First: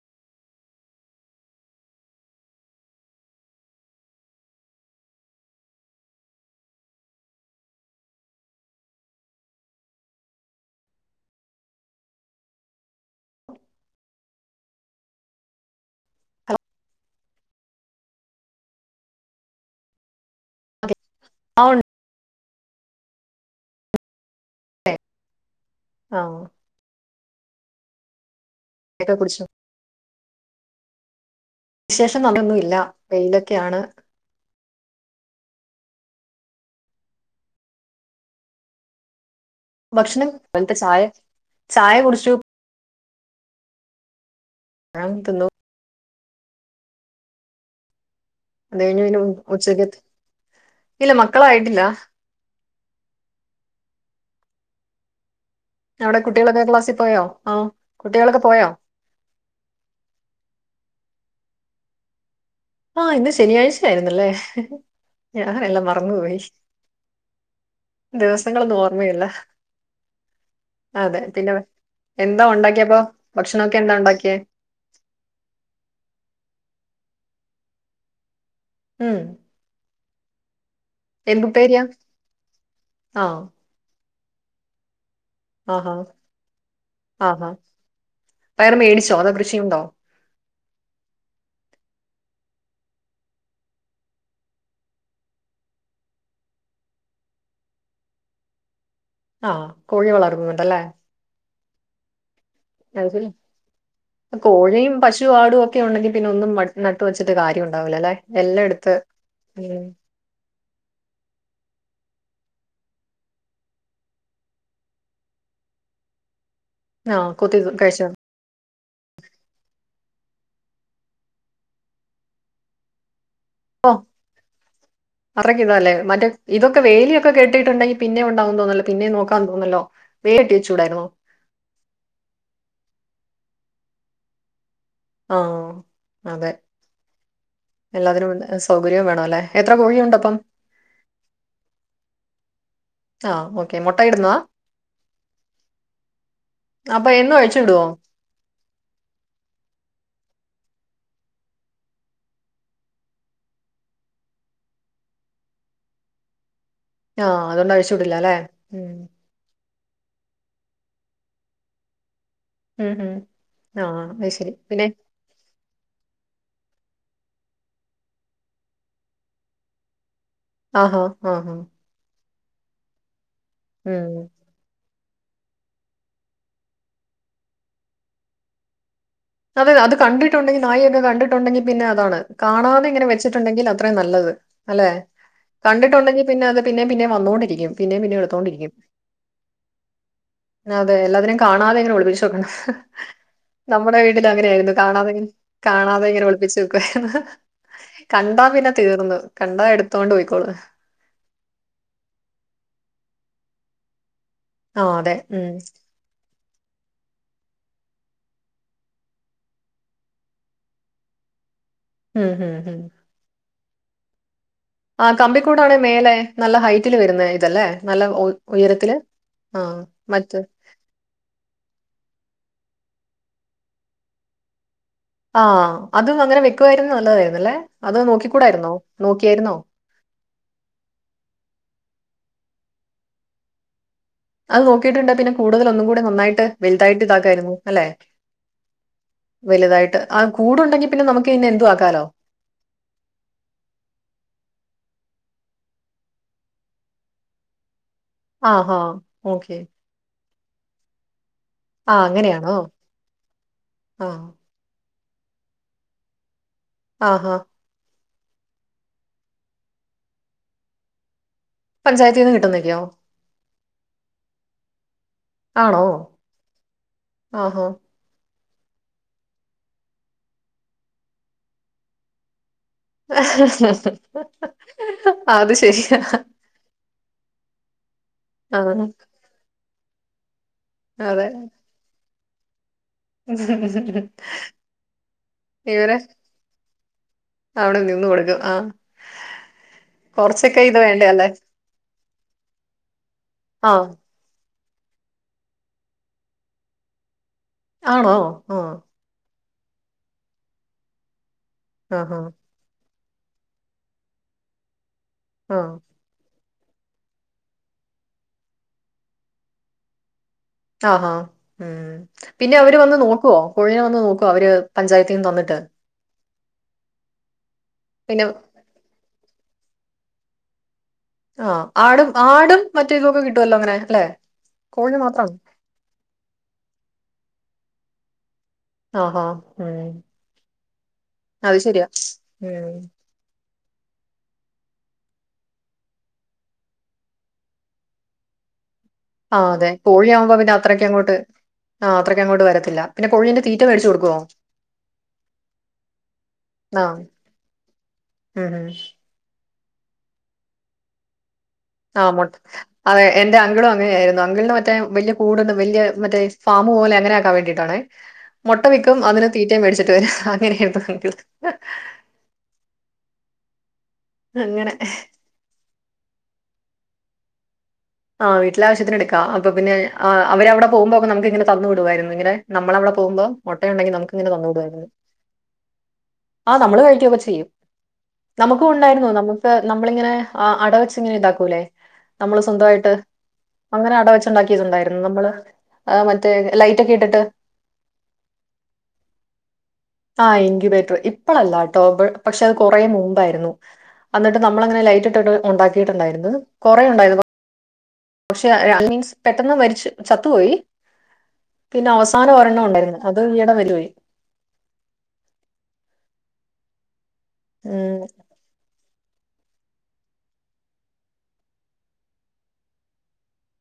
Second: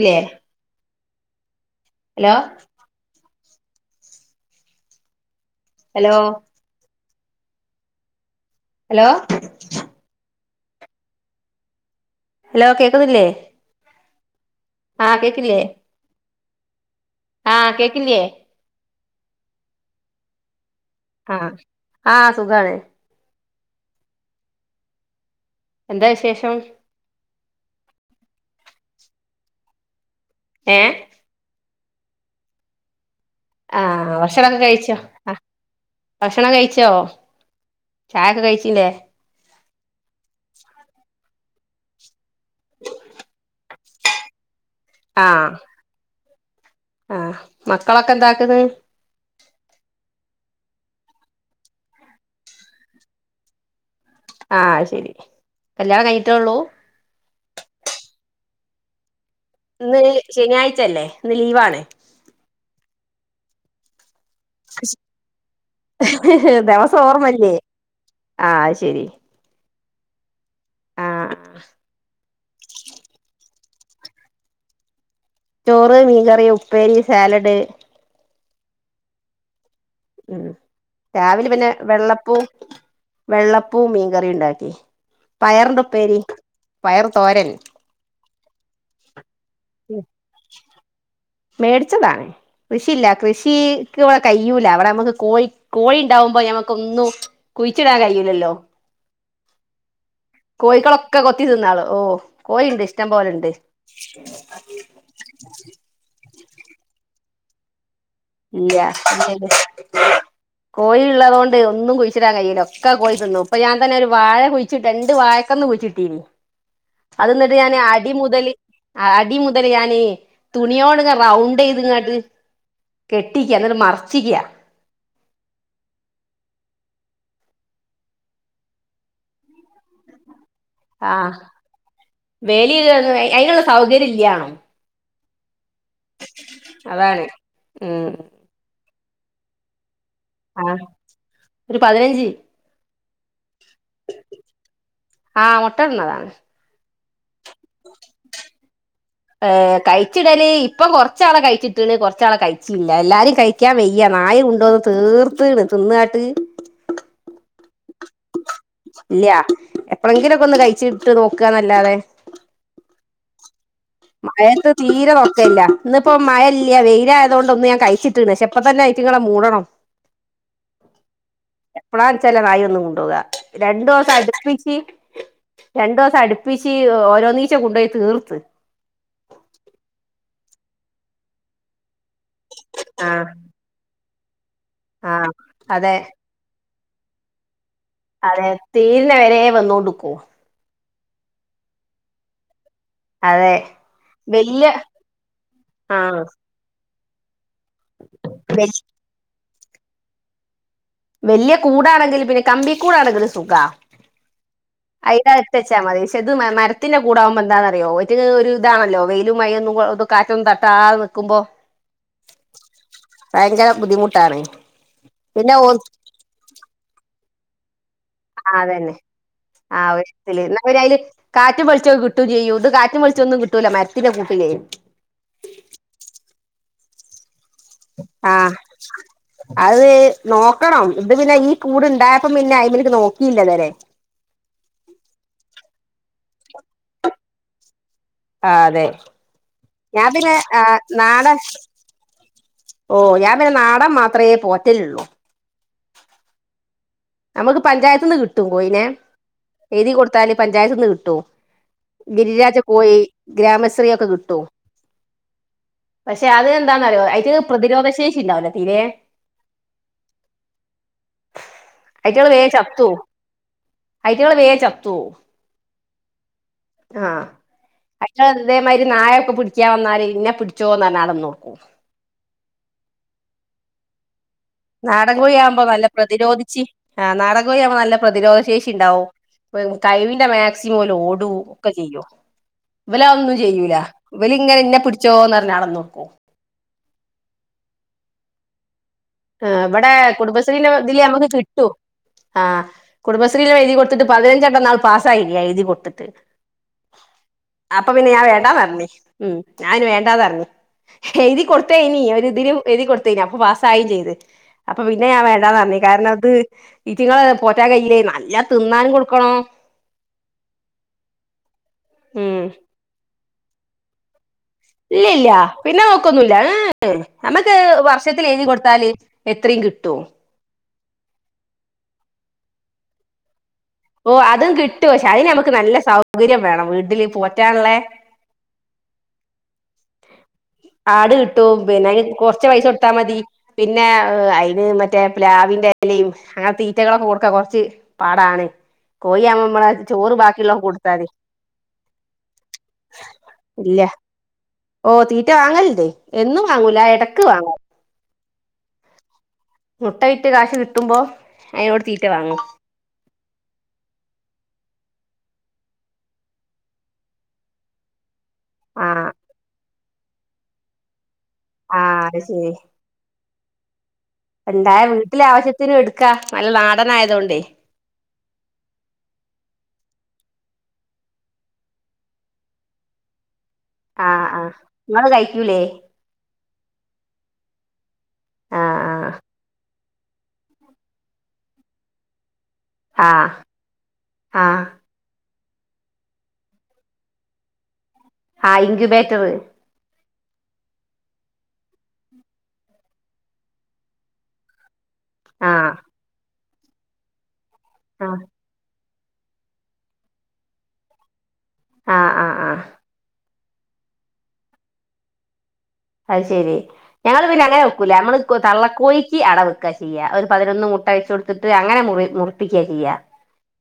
ഇല്ലേ hello hello hello hello കേൾക്കുന്നില്ലേ? [inaudible] ആഹ് കേക്കില്ലേ? ഹലോ ആഹ കേക്ക്ലൊ? അതെ ആഹ ആ ഉണ്ട് ആഹ സുഖണ്. എന്താ ആ വിശേഷം. എന്താ കുടിച്ചു. ഏ വിശേഷം പറഞ്ഞൊന്നൊന്നും ഇല്ല വെയില്. ആഹ ഭക്ഷണംഒക്കെ കഴിച്ചോ? ആ ഭക്ഷണം കഴിച്ചോ ചായൊക്കെ കഴിച്ചിലൊ? ഭക്ഷണം അനത്തെ ചായ ചായ കുടച്ചു. ആം തിന്നു. ആഹ മക്കളൊക്കെ എന്താക്കുന്ന്. ഞ്ഞുന ഉച്ചക്ക് ഇല്ല മക്കളായിട്ടില്ല. ആഹ ശരി കല്യാണം അവിടെ കഴിഞ്ഞിട്ടേള്ളൂ കുട്ടികളൊ ക്ലാസിൽ പോയോ ആ കുട്ടികളൊക്കെ പോയോ? ഇന്ന് ശനിയാഴ്ചല്ലേ ഇന്ന് ലീവാണ്. ആഹ ഇന്ന് ശനിയാഴ്ച ആയിരുന്ന്ല്ലേ? ഹ് ഹ് ദിവസം ഓർമ്മല്ലേ ആ ദിവസങ്ങളൊന്നും ശരി ഓർമ്മയില്ല. ആ അതെ പിന്നെ എന്താ ഉണ്ടാക്കിയപ്പോ ഭക്ഷണൊക്കെ എന്താ ഉണ്ടാക്കിയെ. ചോറ്, മീൻകറി, ഉപ്പേരി, സാലഡ്. ഉം ഉം രാവിലെ പിന്നെ എന്തുപ്പേരിയാ വെള്ളപ്പൂ ആ വെള്ള ഉപ്പും മീൻകറിയും ഉണ്ടാക്കി. പയറിന്റെ ആഹാ ഉപ്പേരി പയർ തോരൻ. ആഹാ പയർ മേടിച്ചോ. തോ കൃഷിയുണ്ടോ? മേടിച്ചതാണ്. കൃഷിയില്ല. കൃഷിക്ക് അവിടെ കയ്യുല. ഇവിടെ നമുക്ക് കോഴി കോഴി ഉണ്ടാവുമ്പോ ഞമ്മക്ക ഒന്നും. കുഴിച്ചിടാൻ കഴിയുല്ലല്ലോ? ആ കോഴി വളർത്തുന്നുണ്ടല്ലേ കോഴികളൊക്കെ കൊത്തി തിന്നാള്. ഓ കോഴിണ്ട് അത് ഇഷ്ടം ശരി പോലൊണ്ട്. കോഴിയും, പശു, ആടും. ഒക്കെ ഉണ്ടെങ്കി പിന്നെ ഒന്നും നട്ട് വെച്ചിട്ട് കാര്യം ഉണ്ടാവില്ല അല്ലെ. എല്ലാം ഇല്ല എടുത്ത് ഉം, [unintelligible] കോഴിഉള്ളതു കൊണ്ട് ഒന്നും കുഴിച്ചിട്ടിൻ കയ്യില്ല. ഒക്ക കോഴ് തിന്നും. ഇപ്പൊ ഞാൻ തന്നെ ഒരു വാഴ കുഴ- രണ്ട് വായക്കന്ന് കുച്ചിട്ടീ. ആ അത് എന്നിട്ട് കുത്തി ഞാന് കഴിച്ചു അടി മുതൽ അടി മുതൽ ഞാന് തുണിയോട്ങ്ങ റൗണ്ട് ചെയ്ത് ഇങ്ങാട്ട് കെട്ടിക്ക. എന്നട്ട് മറച്ചിക്ക. മറക്ക ഇതാല്ലേ. മറ്റേ ഇതൊക്ക വേലിയക്കെട്ടിട്ടുണ്ടെങ്കിൽ പിന്നെ ഉണ്ടാകെന്ന് തോന്നല്ലോ. പിന്നെ നോക്കാൻ തോന്നല്ലോ? വേലി കെട്ടിവെചൂടായിരുന്നു. ആ് വേലി അതിനുള്ള സൗകര്യം ഇല്ലാ. ആ അതെ. അതാണ് ഉം എല്ലാത്തിനും സ സൗകര്യം വേണം അല്ലെ. എത്ര കോഴിയുണ്ട് അപ്പം. ആ ഒരു പതിനഞ്ച്. ആ. ഓക്കെ മുട്ട ഇടുന്നാ ആ മുട്ട ഇടുന്നതാണ് അപ്പൊ എന്നും അഴിച്ച്വിട്വോ. കഴിച്ചിടല് ഇപ്പം കൊറച്ചാളെ കഴിച്ചിട്ടാണ് കൊറച്ചാളെ കഴിച്ചല്ല എല്ലാരും കഴിച്ച വിക്കാ വയ്യ. നായ കൊണ്ടോന്ന് തീർത്തണ് തിന്നാട്ട്. ആഹ് അതൊണ്ട്അഴിച്ചു വിടില്ല അല്ലെ. ഇല്ല എപ്പഴെങ്കിലുംക്കെ ഒന്ന് കഴിച്ച ഇട്ട് നോക്കന്നല്ലാതെ. ഉം ഉം ആ അത് ശരി മഴത്ത് പിന്നെ തീരെ നോക്കയില്ല. ഇന്ന ഇപ്പം മഴല്ല വെയിലായ്ത കൊ ഒന്ന് ഞാൻ കഴിച്ചിട്ടിണ്ട് പക്ഷെപ്പ തന്നെ ആയിത്തങ്ങള മൂടണം. ആഹാ ആഹ് ആഹ് എപ്പഴാ വെച്ചാല നായി ഒന്നും കൊണ്ടുപോക. രണ്ടു ദിവസം ഉം അടുപ്പിച്ച് രണ്ടു ദിവസം അടുപ്പിച്ച് ഓരോ നീച്ചം കൊണ്ടുപോയി തീർത്ത് അതെ അത് കണ്ടിട്ടുണ്ടെങ്കിൽ നായി ഒക്ക കണ്ടിട്ടുണ്ടെങ്കിൽ പിന്നെ അതാണ്. കാണാതെ ഇങ്ങെ ആ വെച്ചിട്ടുണ്ടെങ്കിൽ അത് അത്രയും നല്ലത് അല്ലെ. ആഹ് അതെ കണ്ടിട്ടുണ്ടെങ്കിൽ പിന്നെ അത് പിന്നെ പിന്നെ വന്നോണ്ടിരിക്കും. അതെ തീരിനവരെ വന്നോണ്ട്ടുക്കോ. അതെ എല്ലാതിനും കാണാതെ എങ്ങനെ ഒളപ്പിച്ച്ക്കണം അതെ അങ്ങനെ വല്യ ആയിരുന്നു. കാണാതെ കാണാതെ ആഹ് ഇങ്ങനെ ഒളിപ്പിച്ച് വെക്കുവരുന്നു കണ്ടാ പിന്നെ വല് തീർന്നു. കണ്ടാ എടുത്തോണ്ട് പോയ്ക്കോളു. വലിയ കൂടാണെങ്കിലും പിന്നെ കമ്പി കൂടാണെങ്കിലും സുഖ ആ അതെ ഉം അയിനകത്തച്ചാൽ മതി. പക്ഷ ഇത് മരത്തിൻന്റെ കൂടെകുമ്പോ എന്താണറിയോ ഒറ്റ ഒരു ഇതാണല്ലോ വെയിലും മയൊന്നും കാറ്റൊന്നും തട്ടാത നിൽക്കുമ്പോൾ. ഉം. ഹും ഹും. ഭയങ്കര ബുദ്ധിമുട്ടാണ്. ആ പിന്നെ ഓ കമ്പിക്കൂടാണ് മേലെ നല്ല ഹൈറ്റിൽ വരുന്ന ഇതല്ലേ നല്ല ആഹ് ഉയരത്തില് ആഹ് മറ്റ് അവ അല് കാറ്റും വെളിച്ചൊ കിട്ടും ചെയ്യൂണ്ട് കാറ്റുംച്ചൊന്നും കിട്ടൂല്ല മരത്തിന്റെ കൂട്ടലേ ആഹ. അത അങ്ങനെ വെക്കുയിരുന്നു നല്ലതായിന്നല്ലെ. അത് ആഹ് നോക്കിക്കൂടായിരുന്നോ. നോക്കിയായിരുന്നോ. അത് നോക്കണം ഇത് പിന്നെ ഈ കൂട്ണ്ടായപ്പം പിന്നെ അയി്മക്ക് നോക്കിയില്ല ഇത് വരെ. അത് നോക്കിയിട്ടുണ്ടേ പിന്നെ കൂടുതല ഒന്നും കൂടി നന്നായിട്ട് വലുതായിട്ട് ഇതാക്കായിരുന്നു അല്ലെ? ആഹ് അതെ. വലുതായിട്ട് ഞാൻ ആ പിന്നെ കൂടുണ്ടെങ്കി പിന്നെ നമുക്ക് നാടൻ പിന്നെ എന്തു ആക്കാലോ? ഓ ഞാൻ പിന്നെ നാടൻ മാത്രമേ പോറ്റലുള്ളൂ. നമുക്ക് പഞ്ചായത്ത് ന്ന് കിട്ടും ആഹാ! കോയിനെ ഓക്കേ. എഴുതി കൊടു ടുത്താല് പഞ്ചായത്ത് ന്ന് കിട്ടും ആ അങ്ങനെയാണോ? ഗിരിരാജ് കോയി ഗ്രാമശ്രീയൊക്കെ ആ. കിട്ടു. പക്ഷെ അത് എന്താന്നറിയോ ആഹാ! അതി്ന് പ്രതിരോധ ശേഷി ഉണ്ടാവുല്ല തീരെ. ഐറ്റകള് പഞ്ചായത്തീന്ന് വേഗം കിട്ടുന്നൊക്കെയോ? ചത്തു ഐറ്റകള് വേഗം ചത്തു. ആണോ? ആഹ് ആഹാ! അയ്റ്റാള് അതേമാതിരി നായൊക്കെ പിടിക്കാ വന്നാല് ഇന്നെ പിടിച്ചോന്ന് പറഞ്ഞ് അവിടെ. [unintelligible] നാടൻ അത് കോഴിയാവുമ്പൊ നല്ല ശരിയാ. പ്രതിരോധിച്ച് ആ നാടൻകോഴി ആവുമ്പൊ നല്ല പ്രതിരോധ ആ. ശേഷി ഇണ്ടാവും. കൈവിന്റെ മാക്സിമം ഓല് അതെ. ഓടും ഒക്കെ ചെയും. ഇവല് ഒന്നും ചെയ്യൂല ഇവല് ഇങ്ങനെ ഇന്നെ പിടിച്ചോന്ന് നറഞ്ഞ് അവിടെ ഇവര് നിന്നൊടുക്കും. അവിടെ നിന്ന് കൊടുക്കും ആ ആ ഇവിടെ കൊറച്ചൊക്കെ കുടുംബശ്രീെന്റെ ഇത് ഇതില് വേണ്ടേ അല്ലേ? നമുക്ക് കിട്ടും ആ കുടുംബശ്രീ ആ. എഴുതി കൊടുത്തിട്ട്. പതിനഞ്ചെണ്ണ നാൾ പാസ് ആയി എഴുതി കൊട്‌ ത്തിട്ട്. അപ്പൊ പിന്നെ ആണോ? ഞാൻ ആ. വേണ്ടാന്ന് പറഞ്ഞ്, ഉം ഞാന് വേണ്ടാന്നറഞ്ഞ് എഴുതി കൊടു ത്തേനി ആഹാ! ഒരു ഇതില് എഴുതി കൊടുത്തേനി അപ്പൊ പാസായിം ചെയ്ത്. അപ്പൊ പിന്നെ ഞാൻ ആ. വേണ്ടാന്നറഞ്ഞ് കാരണം ഇത് ഈറ്റങ്ങളെ പോറ്റാൻ കയ്യില്ലേ നല്ലോം തിന്നാനും കൊടുക്കണം. ആഹ്, ആഹ്, ഉം ഉം പിന്നെ അവര് വന്ന് നോക്കുവോ കോഴിനെ വന്ന് നോക്കോ അവര്? ഇല്ല പഞ്ചായത്തീന്ന് ഇല്ല തന്നിട്ട്? പിന്നെ നോക്കൊന്നുല്ല ഏഹ്, ഏഹ് നമ്മക്ക് പിന്നെ വർഷത്തിൽ എഴുതി കൊടു ത്താല് എത്രയും കിട്ടും. ആഹ്, ആടും ആടും മറ്റേ ഇതൊക്കെ കിട്ടുവല്ലോ അങ്ങനെ? അല്ലെ ഓഹ്, അതും കിട്ടും കോഴി പക്ഷെ അതിന് മാത്രാണോ നമുക്ക് നല്ല സൗകര്യം വേണം വീട്ടില് പോറ്റാനില്ലേ? ആഹ്, ആഹ്, ഏഹ് ആട് കിട്ടും, പിന്നെ അയിന് കൊറച്ച് പൈസ ഉം കൊടുത്താൽ മതി. പിന്നെ ഏഹ്, അയിന് മറ്റേ പ്ലാവിന്റെ എലിം അങ്ങനെ തീറ്റകളൊക്കെ കൊടുക്കാ കൊറച്ച് പാടാണ്. ആ കോഴിയാകുമ്പോ നമ്മളെ അതെ കോഴി ചോറ് ആവുമ്പ പിന്നെ ബാക്കിയുള്ളതൊക്കെ കൊടുത്താൽ മതി അത്രയ്ക്കങ്ങോട്ട് ആ അത്രയ്ക്ക അങ്ങോട്ട് വരത്തില്ല. പിന്നെ. കോഴിന്റെ തീറ്റ മേടിച്ച് കൊടുക്കുവോ? ഓഹ്, തീറ്റ വാങ്ങല്ണ്ട്, എന്നും വാങ്ങൂല എടക്ക് വാങ്ങും. ആഹ്, ആഹ് മുട്ട വിറ്റ് കാശ് കിട്ടുമ്പോ അതിനോട് ആ തീറ്റ മുട്ട വാങ്ങും അതെ എന്റെ അങ്കിളു അങ്ങനെ ആയിരുന്നു. അങ്കിളിന് മറ്റേ വലിയ കൂടൊന്നു വലിയ മറ്റേ ഫാമ് പോലെ അങ്ങനെ ആക്കാൻ വേണ്ടിയിട്ടാണേ. മുട്ട ആ വിക്കും അതിന് തീറ്റയും മേടിച്ചിട്ട് വര് അങ്ങനെയായിരുന്നു [unintelligible] ആഹ്, അത് ശെരി. അങ്ങനെ ഇണ്ടായ വീട്ടിലെ ആവശ്യത്തിന് എടുക്കാ നല്ല നാടനായത്കൊണ്ടെയ്. ആ വീട്ടിലെ ആവശ്യത്തിന് എടുക്ക, അപ്പ പിന്നെ ആഹ്, അവരവിടെ പോവുമ്പോ നമുക്ക് ഇങ്ങനെ തന്നു വിടുവായിരുന്നു ഇങ്ങനെ, നമ്മളവിടെ പോവുമ്പം. മുട്ടുയുണ്ടെങ്കിൽ ആ നമുക്ക് ഇങ്ങനെ ആ തന്നു വിട് ആയിരുന്നു. നിങ്ങള് കഴിക്കൂലേ ആ നമ്മള് കഴിക്കു ഒക്കെ ചെയ്യും. ആ നമുക്ക് ഉണ്ടായിരുന്നു നമുക്ക് ന നമ്മളിങ്ങനെ ആ അടവെച്ച് ഇങ്ങനെ ഇതാക്കൂലെ, നമ്മള് സ്വന്തമായി ട്ട്, ആ അങ്ങനെ ആ ആ അടവച്ചുണ്ടാക്കിട്ടുണ്ടായിരുന്നു നമ്മള്, മറ്റേ ലൈറ്റ് ഒക്കെ ഇട്ടിട്ട്. ആ ഇങ്ക്ബേറ്ററ്. ആ, ഇൻക്യുബേറ്റർ ഇപ്പളല്ലാട്ടോ പക്ഷെ, അത് കൊറേ മുമ്പായിരുന്നു. അന്ന്ട്ട് നമ്മളങ്ങനെ ലൈറ്റ് ഇട്ടിട്ട് ആ ഉണ്ടാക്കിയിട്ടുണ്ടായിരുന്നു. കൊറെ ഉണ്ടായിരുന്നു. ആഹ് പക്ഷെ, [unintelligible] പെട്ടെന്ന് മരിച്ച് ചത്തുപോയി. പിന്നെ, ആ ആ അവസാനം ആ ഒരെണ്ണം ഉണ്ടായിരുന്നു. അത് ഈ എടെ [unintelligible] അത് ശെരി, ഞങ്ങള് പിന്നെ അങ്ങനെ വെക്കൂല. ഉം നമ്മള് കൊ തള്ളക്കോഴി ക്ക് അടവെക്ക് ചെയ്യ്. ഒരു പതിനൊന്ന് മുട്ട വെച്ച് കൊടുത്തിട്ട് അങ്ങനെ മുറി മുറപ്പിക്ക് ചെയ്യ്.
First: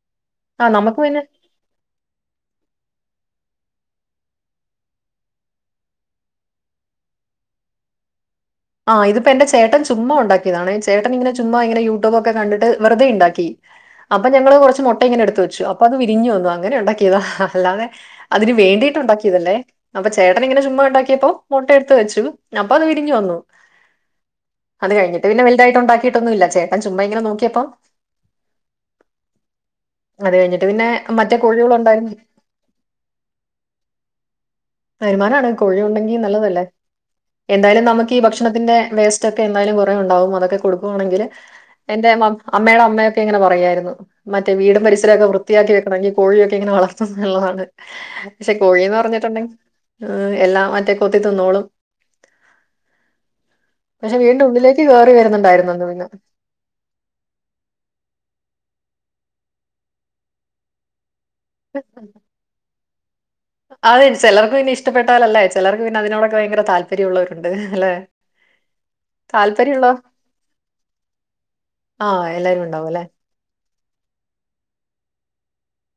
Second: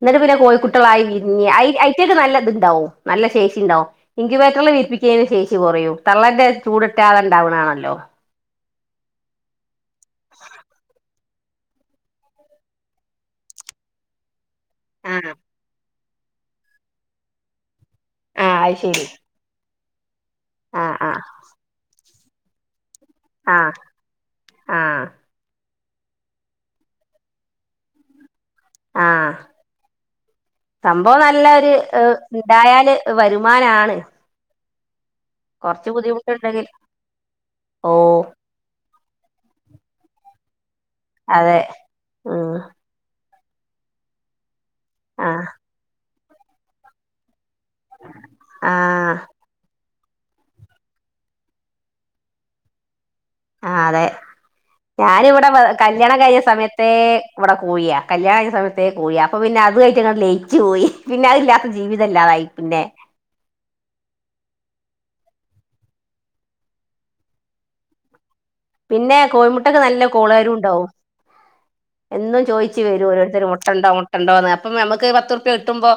ഇന്നട്ട് പിന്നെ ആ നമുക്ക് കോയിക്കുട്ടളായി പിന്നെ വിരിഞ്ഞ് അയി അയ് റ്റക്ക് നല്ല ഇത്ണ്ടാവും നല്ല ശേഷി ഇണ്ടാവും. ഇങ്കുവേറ്ററിൽ വിരിപ്പിക്കുന്നതിന് ശേഷി കൊറയും തള്ളന്റെ ചൂട് ത റ്റാതെ ഇണ്ടാവ്ണ ആണല്ലോ. ആ ഇതിപ്പോ എന്റെ ചേട്ടൻ ചുമ്മാ ഉണ്ടാക്കിയതാണ്. ചേട്ടൻ ഇങ്ങനെ ചുമ്മാ ഇങ്ങനെ യൂട്യൂബ് ഒക്കെ കണ്ടിട്ട് വെറുതെ ഇണ്ടാക്കി. അപ്പോ ഞങ്ങള് കുറച്ച് മുട്ട ആ ഇങ്ങന എടുത്ത് വെച്ചു. അപ്പൊ അത് വിരിഞ്ഞു വന്നു അങ്ങനെ ഉണ്ടാക്കിയതാ ഹ ഹ അല്ലാതെ ആ അതിന് അത് വേണ്ടിയിട്ട് ശരി ഉണ്ടാക്കിയതല്ലേ, അപ്പൊ ചേട്ടന് ഇങ്ങനെ ചുമ്മാ ആ ആ ഉണ്ടാക്കിയപ്പോ മുട്ട എടുത്ത് വെച്ചു. അപ്പൊ അത് വിരിഞ്ഞു വന്നു. ആഹ്. അത് കഴിഞ്ഞിട്ട് പിന്നെ വലുതായിട്ട് ഉണ്ടാക്കിയിട്ടൊന്നു ഇല്ല. ചേട്ടൻ ചുമ്മ ഇങ്ങനെ നോക്കിയപ്പ ആഹ് അത് കഴ്ഞ്ഞിട്ട് പിന്നെ സംഭവം മറ്റേ നല്ല ഒരു കോഴികളുണ്ടായിരുന്നു ണ്ടായാല് വരുമാനാണ് വരുമാനാണ് കോഴി കൊറച്ച് ഉണ്ടെങ്കി നല്ലതല്ലേ ബുദ്ധിമുട്ടുണ്ടെങ്കിൽ എന്തായാലും ഓ നമുക്ക് ഈ ഭക്ഷണത്തിന്റെ വേസ്റ്റ് ഒക്കെ എന്തായാലും കുറേ ഉണ്ടാവും അതൊക്കെ കൊടുക്കുവാണെങ്കില് അതെ എന്റെ അം ഉം അമ്മയുടെ അമ്മയെക് ഇങ്ങനെ പറയാര്ന്നു മറ്റേ വീടും പരിസരൊക്കെ ആ വൃത്തിയാക്കി വെക്കണമെങ്കിൽ കോഴിയൊക്കെ ഇങ്ങനെ വളർത്തും ന്ന്ള്ളതാണ് പക്ഷെ കോഴീന്ന് ആഹ് പറഞ്ഞിട്ടുണ്ടെങ്കി ഏ എല്ലാം മറ്റേ കൊത്തി തിന്നോളും ആ അതെ പക്ഷെ വീടിന്റെ ഉള്ളിലേക്ക് കേറി ഞാനിവ്ടെ വരുന്നുണ്ടായിരുന്നന്ന് പിന്നെ കല്യാണം കഴിഞ്ഞ സമയത്ത് ത്തേ ഇവടെ കോഴിയാ കല്യാണം കഴിഞ്ഞ സമയത്തേ കോഴിയ അപ്പ പിന്നെ അതെയ്റ്റ് ഇങ്ങെനേണ്ട് ലയിച്ച് പോയി പിന്നെ അതില്ല പ്പ ജീവിതല്ലാതായി പിന്നെ അത് ചിലർക്ക് പിന്നെ ഇഷ്ടപ്പെട്ടാലല്ലേ ചിലർക്ക് പിന്നെ അതിനോടക്കെ ഭയങ്കര താല്പര്യമുള്ളവരുണ്ട് അല്ലെ [inaudible] പിന്നെ കോഴിമുട്ടക്ക് താല്പര്യമുള്ള നല്ല കോളേരും ണ്ടാവും ആഹ് എന്നും എല്ലാരും ചോയിച്ചു ഉണ്ടാവും അല്ലെ വരും ഓരോരുത്തര് മുട് മുട്ടണ്ടോ മുട്ടണ്ടോന്ന് അപ്പൊ നമ്മക്ക് പത്തുർപ്യ കിട്ടുമ്പോ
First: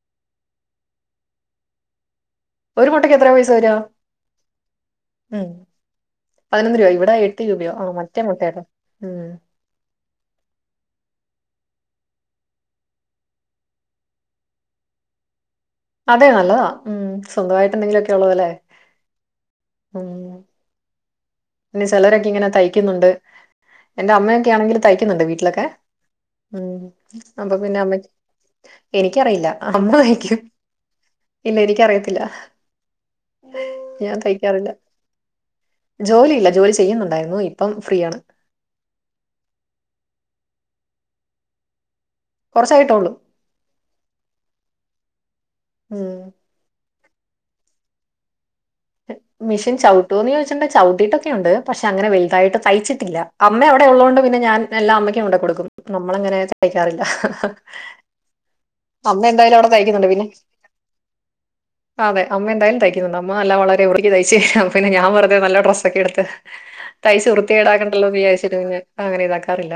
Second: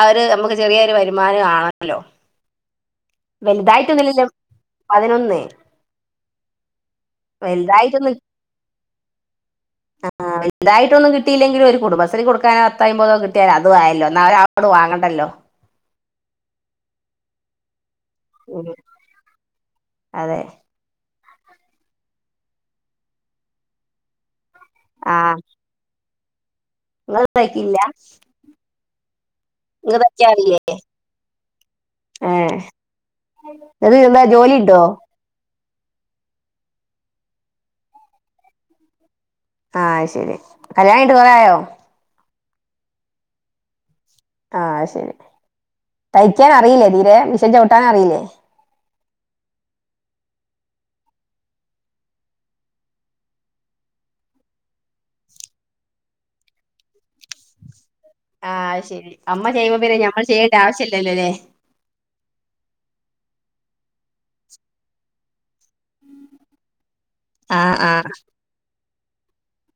അവര് നമുക്ക് ചെറിയൊരു വരുമാനും ആണല്ലോ ഒരു മുട്ടക്ക് എത്രയാ പൈസ വരാ വലുതായിട്ടൊന്നുമില്ലല്ലോ പതിനൊന്ന് ഉം പതിനൊന്ന് രൂപ ഇവിടെ എട്ട് രൂപയോ ആ വലുതായിട്ടൊന്നും മറ്റേ മുട്ടട്ടോ ഉം ആഹ് വലുതായിട്ടൊന്നും കിട്ടയില്ലെങ്കിലും ഒരു കുടുംബ്രീ കൊടുക്കാനോ അത്തായ്മ്പതോ കിട്ടിയാലോ അതു ആയല്ലോ എന്ന ഒരാളോട് വാങ്ങണ്ടല്ലോ അതെ നല്ലതാ ഉം സ്വന്തമായിട്ട് എന്തെങ്കിലുമൊക്കെ ഉള്ളത അല്ലേ ഉം ഉം അതെ പിന്നെ ചെലരൊക്കെ ഇങ്ങനെ തയ്ക്കുന്നുണ്ട് എൻറെ അമ്മയൊക്കെ ആണെങ്കിലും തയ്ക്കുന്നുണ്ട് ആഹ് വീട്ട്ലൊക്കെ ഉം ഇങ്ങള് അപ്പൊ പിന്നെ ഇതാക്കിയില്ല അമ്മക്ക്‌ എനിക്കറിയില്ല അമ്മ ഇങ്ങ തയ്ക്ക്യും തയ്ക്കാറില്ലേ ഇല്ല എനിക്കറിയത്തില്ല അത് ഞാൻ എന്താ ജോലി തയ്ക്കാറില്ല ഉണ്ടോ ജോലിയില്ല ജോലി ചെയ്യുന്നുണ്ടായിരുന്നു ഇപ്പം ഫ്രീ ആണ് ആ അത് ശെരി കല്യാണയ്ഞ്ട്ട് കുറേ ആയോ കൊറച്ചായിട്ടൊള്ള് ആ അത് ശരി ഉം. തയ്ക്കാൻ അറിയില്ലേ തീരെ മിഷൻ ചവിട്ടാനറിയില്ലേ മിഷീൻ ചവിട്ടോന്ന് ചോദിച്ചിട്ടണ്ട ചവിട്ടിട്ടൊക്കെണ്ട് പക്ഷെ അങ്ങനെ വലുതായിട്ട് തയ്ച്ചിട്ടില്ല അമ്മ അവിടെ ഉള്ളോണ്ട് പിന്നെ ഞാൻ എല്ലാ അമ്മയ്ക്ക്‌ കൊണ്ടേ കൊടുക്കും നമ്മള അങ്ങനെ തയ്ക്കാറില്ല ആഹ് ശരി അമ്മ എന്തായാലും അവിടെ ചെയ്യുമ്പോ പിന്നെ തയ്ക്കുന്നുണ്ട്. ഞമ്മൾ ചെയ്യേണ്ട ആവശ്യംല്ലല്ലോ ല്ലേ അതെ അമ്മ എന്തായാലും തയ്ക്കുന്ന്ണ്ട് അമ്മ നല്ല വളരെ വൃത്തിക്ക്‌ തയ്ച്ചരും അപ്പൊ പിന്നെ ഞൻ വെുതേ നല്ല ഡ്രസ്സൊക്കെ എടുത്ത് [inaudible] തൈച്ച് ആഹ് ആഹ് വൃത്തികേടാക്കണ്ടല്ലോന്ന് വിചാരിച്ചിട്ട് ഞാൻ അങ്ങനെ ഇതാക്കാറില്ല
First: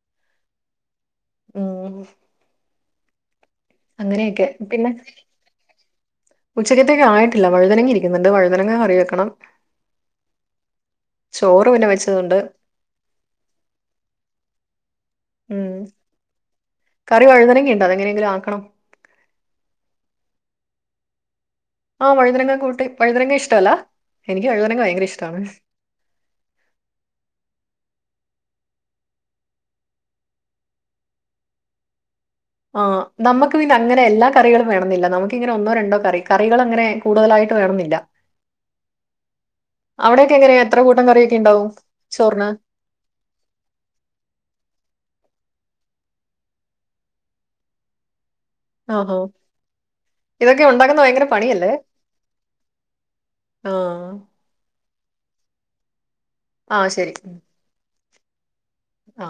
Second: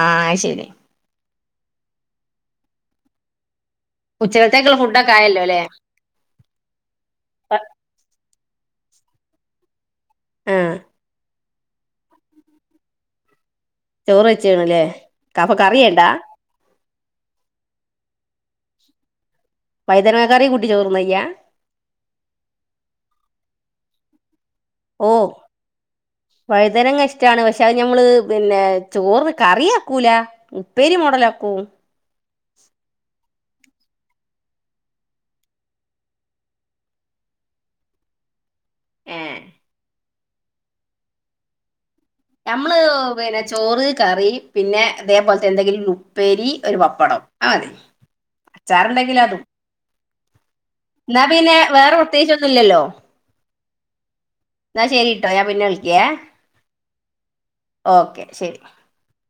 ആ അത് ശരി ഉം അങ്ങനെയൊക്കെ. ഉച്ചകത്തേക്കുള്ള പിന്നെ ഫുഡ്‌ ക്കെ ആയല്ലോ ലേ ഉച്ചക്കത്തേക്ക് ആയിട്ടില്ല വഴുതനങ്ങ ഇരിക്കുന്നുണ്ട് വഴുതനങ്ങ കറി വെക്കണം ഏ ചോറ് പിന്നെ വെച്ചതുണ്ട് ചോറ് വെച്ച്ക്ണ് ല്ലേ കഫ ഉം. കറിവേണ്ടാ കറി വഴുതനങ്ങ ഉണ്ട് അത് എങ്ങനെങ്കിലും ആക്കണം വൈതനാ ക്കറി കൂട്ടി ചോറ് ന്നയ്യ ആ വഴുതനങ്ങ കൂട്ടി വഴുനങ്ങങ്ങ ഇഷ്ടല്ല എനിക്ക് വഴുതനങ്ങ ഭയങ്കര ഓ ഇഷ്ടമാണ് വഴുതനങ്ങ ഇഷ്ട്ടാണ് പക്ഷെ അത് ഞമ്മള് പിന്നെ ചോറ്ന് കറിയാക്കൂല ഉപ്പേരി മോഡല് ആക്കൂം ആഹ് നമുക്ക് പിന്നെ അങ്ങനെ എല്ലാ കറികളും വേണന്നില്ല നമുക്ക് ഇങ്ങനെ ഒന്നോ രണ്ടോ കറി കറികളങ്ങനെ കൂടുതലായിട്ട് വേണന്നില്ല ഉം അവിടെയക്കെങ്ങനെയാ എത്ര കൂട്ടം കറിയൊക്കെണ്ടാവും ചോറിന് നമ്മള് പിന്നെ ചോറ് കറി പിന്നെ അതേപോലത്തെ എന്തെങ്കിലും ഉപ്പേരി ഒരു പപ്പടം ആതെ [inaudible] ആഹാ അച്ചാർണ്ടെങ്കിലും അതും ഇതൊക്കെ ഉണ്ടാക്കുന്ന എന്നാ ഭയങ്കര പിന്നെ പണിയല്ലേ വേറെ പ്രത്യേകിച്ചൊന്നുല്ലല്ലോ ആഹ് എന്നാ ശരീട്ടോ ഞാൻ പിന്നെ വിളിക്കേ ആഹ് ശരി ഓക്കെ ശരി ആ